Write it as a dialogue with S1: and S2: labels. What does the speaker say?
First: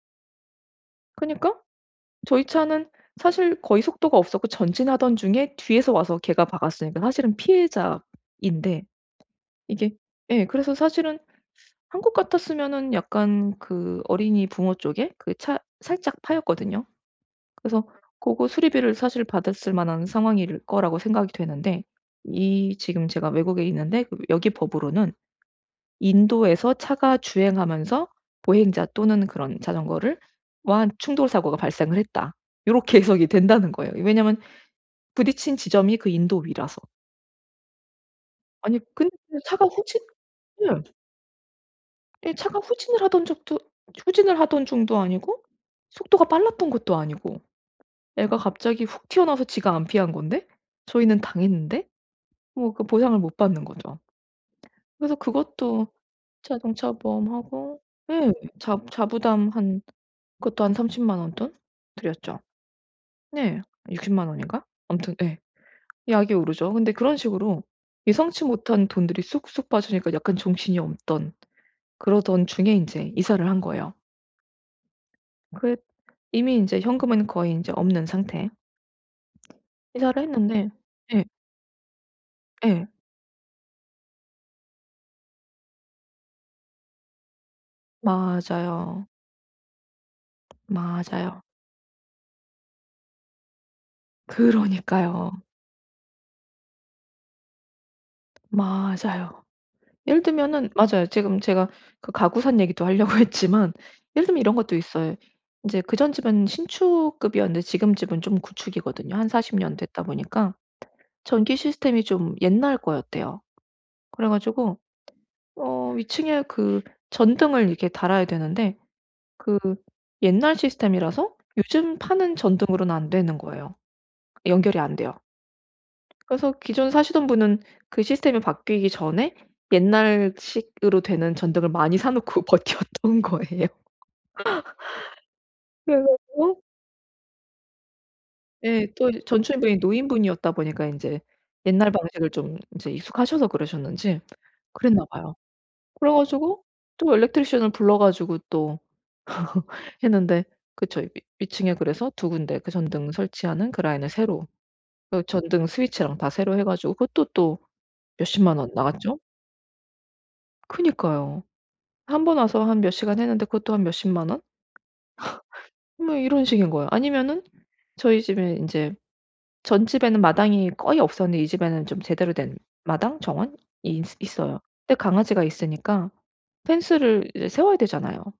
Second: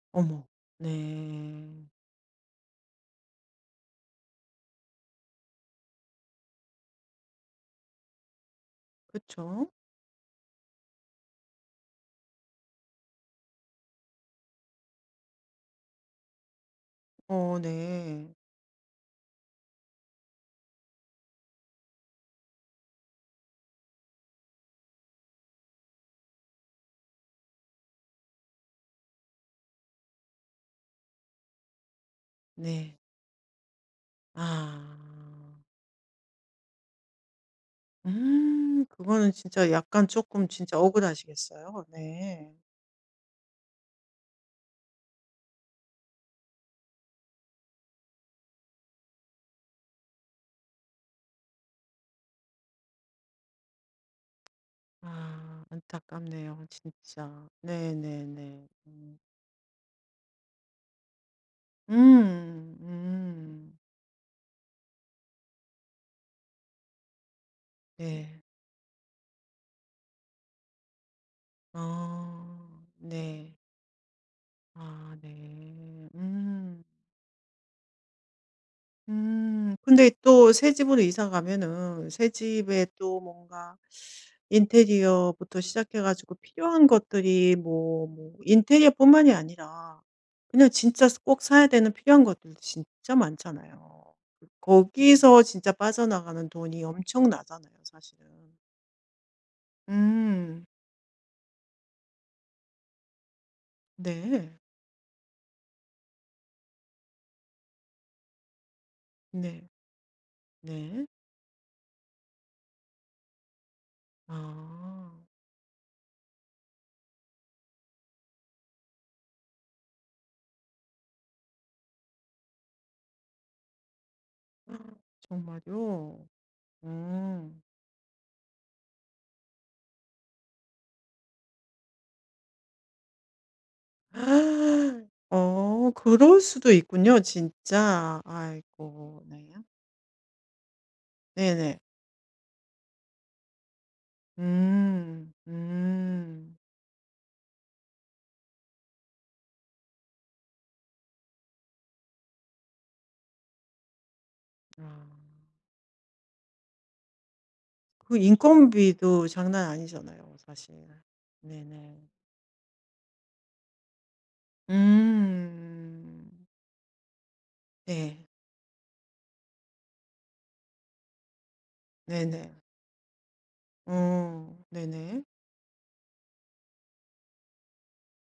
S1: 어머.
S2: 그니까
S1: 네.
S2: 저희 차는 사실 거의 속도가 없었고 전진하던 중에 뒤에서 와서 걔가 박았으니까 사실은 피해자인데
S1: 그쵸.
S2: 이게 예 그래서 사실은 한국 같았으면은 약간 그 어린이 부모 쪽에 그 차 살짝 파였거든요.
S1: 어
S2: 그래서
S1: 네.
S2: 고거 수리비를 사실 받았을 만한 상황일 거라고 생각이 되는데 이 지금 제가 외국에 있는데 그럼 여기 법으로는 "인도에서 차가 주행하면서 보행자 또는 그런 자전거를 와 충돌사고가 발생을 했다."
S1: 네.
S2: 요렇게 해석이 된다는 거예요, 왜냐하면
S1: 아.
S2: 부딪힌 지점이 그 인도 위라서. 아니
S1: 음.
S2: 근데
S1: 그거는
S2: 차가
S1: 진짜
S2: 후진
S1: 약간 쪼끔 진짜
S2: 네.
S1: 억울하시겠어요.
S2: 예
S1: 네.
S2: 차가 후진을 하던 적도 후진을 하던 중도 아니고 속도가 빨랐던 것도 아니고 애가 갑자기 훅 튀어나와서 지가 안 피한 건데 저희는 당했는데 뭐 그 보상을 못 받는 거죠. 그래서
S1: 아
S2: 그것도
S1: 안타깝네요
S2: 자동차
S1: 진짜.
S2: 보험하고
S1: 네 네
S2: 예
S1: 네.
S2: 자
S1: 음.
S2: 자부담 한 그것도 한 300,000 원 돈 들였죠.
S1: 음.
S2: 네.
S1: 음.
S2: 600,000 원인가? 아무튼 예. 약이 오르죠. 근데 그런 식으로
S1: 네.
S2: 예상치 못한 돈들이 쑥쑥 빠지니까 약간 정신이 없던 그러던 중에
S1: 어.
S2: 인제 이사를
S1: 네.
S2: 한 거예요.
S1: 아
S2: 그
S1: 네.
S2: 이미 인제
S1: 음
S2: 현금은 거의 인제 없는 상태
S1: 음. 근데
S2: 이사를
S1: 또
S2: 했는데
S1: 새집으로
S2: 예.
S1: 이사 가면은
S2: 예.
S1: 새집에 또 뭔가 인테리어부터 시작해 가지고 필요한 것들이 뭐, 뭐
S2: 맞아요.
S1: 인테리어뿐만이 아니라 그냥 진짜 스 꼭
S2: 맞아요.
S1: 사야 되는 필요한 것들 진짜 많잖아요.
S2: 그러니까요.
S1: 거기서 진짜 빠져나가는 돈이 엄청나잖아요 사실은.
S2: 맞아요. 예를
S1: 음.
S2: 들면은 맞아요. 지금 제가 그 가구 산 얘기도 하려고 했지만 예를 들면 이런
S1: 네.
S2: 것도 있어요. 인제 그 전 집은 신축급이었는데 지금 집은 좀 구축이거든요. 한 40
S1: 네.
S2: 년 됐다 보니까
S1: 네.
S2: 전기 시스템이 좀 옛날 거였대요. 그래 가지고
S1: 아.
S2: 어 위층에 그 전등을 이게 달아야 되는데 그 옛날 시스템이라서 요즘 파는 전등으로는 안 되는 거예요. 연결이 안 돼요.
S1: 정말요?
S2: 그래서 기존 사시던 분은
S1: 음.
S2: 그 시스템이 바뀌기 전에 옛날식으로 되는 전등을 많이 사 놓고 버텨 왔던 거예요.
S1: 어
S2: 그래
S1: 그럴
S2: 가지고
S1: 수도 있군요 진짜.
S2: 예. 또 이제
S1: 아이고.
S2: 전
S1: 네.
S2: 주인분이 노인분이었다 보니까 인제
S1: 네네.
S2: 옛날 방식을 좀 인제 익숙하셔서 그러셨는지 그랬나
S1: 음.
S2: 봐요. 그래
S1: 음.
S2: 가지고 또 electrician을 불러 가지고 또 했는데 그쵸. 위층에 그래서 2 군데 그 전등 설치하는 그 라인을 새로
S1: 아.
S2: 그 전등 스위치랑 다 새로 해 가지고 그것도 또
S1: 그
S2: 몇십만 원 나갔죠.
S1: 인건비도 장난 아니잖아요 사실.
S2: 그니까요.
S1: 네네.
S2: 1 번 와서 한 몇 시간 했는데 그것도 한 몇십만 원? 뭐
S1: 음.
S2: 이런 식인 거예요. 아니면은 저희
S1: 네.
S2: 집에 인제 전집에는 마당이 거의 없었는데 이 집에는 좀 제대로 된
S1: 네네.
S2: 마당, 정원이 있어
S1: 어.
S2: 있어요. 근데
S1: 네네.
S2: 강아지가 있으니까 펜스를 이제 세워야 되잖아요.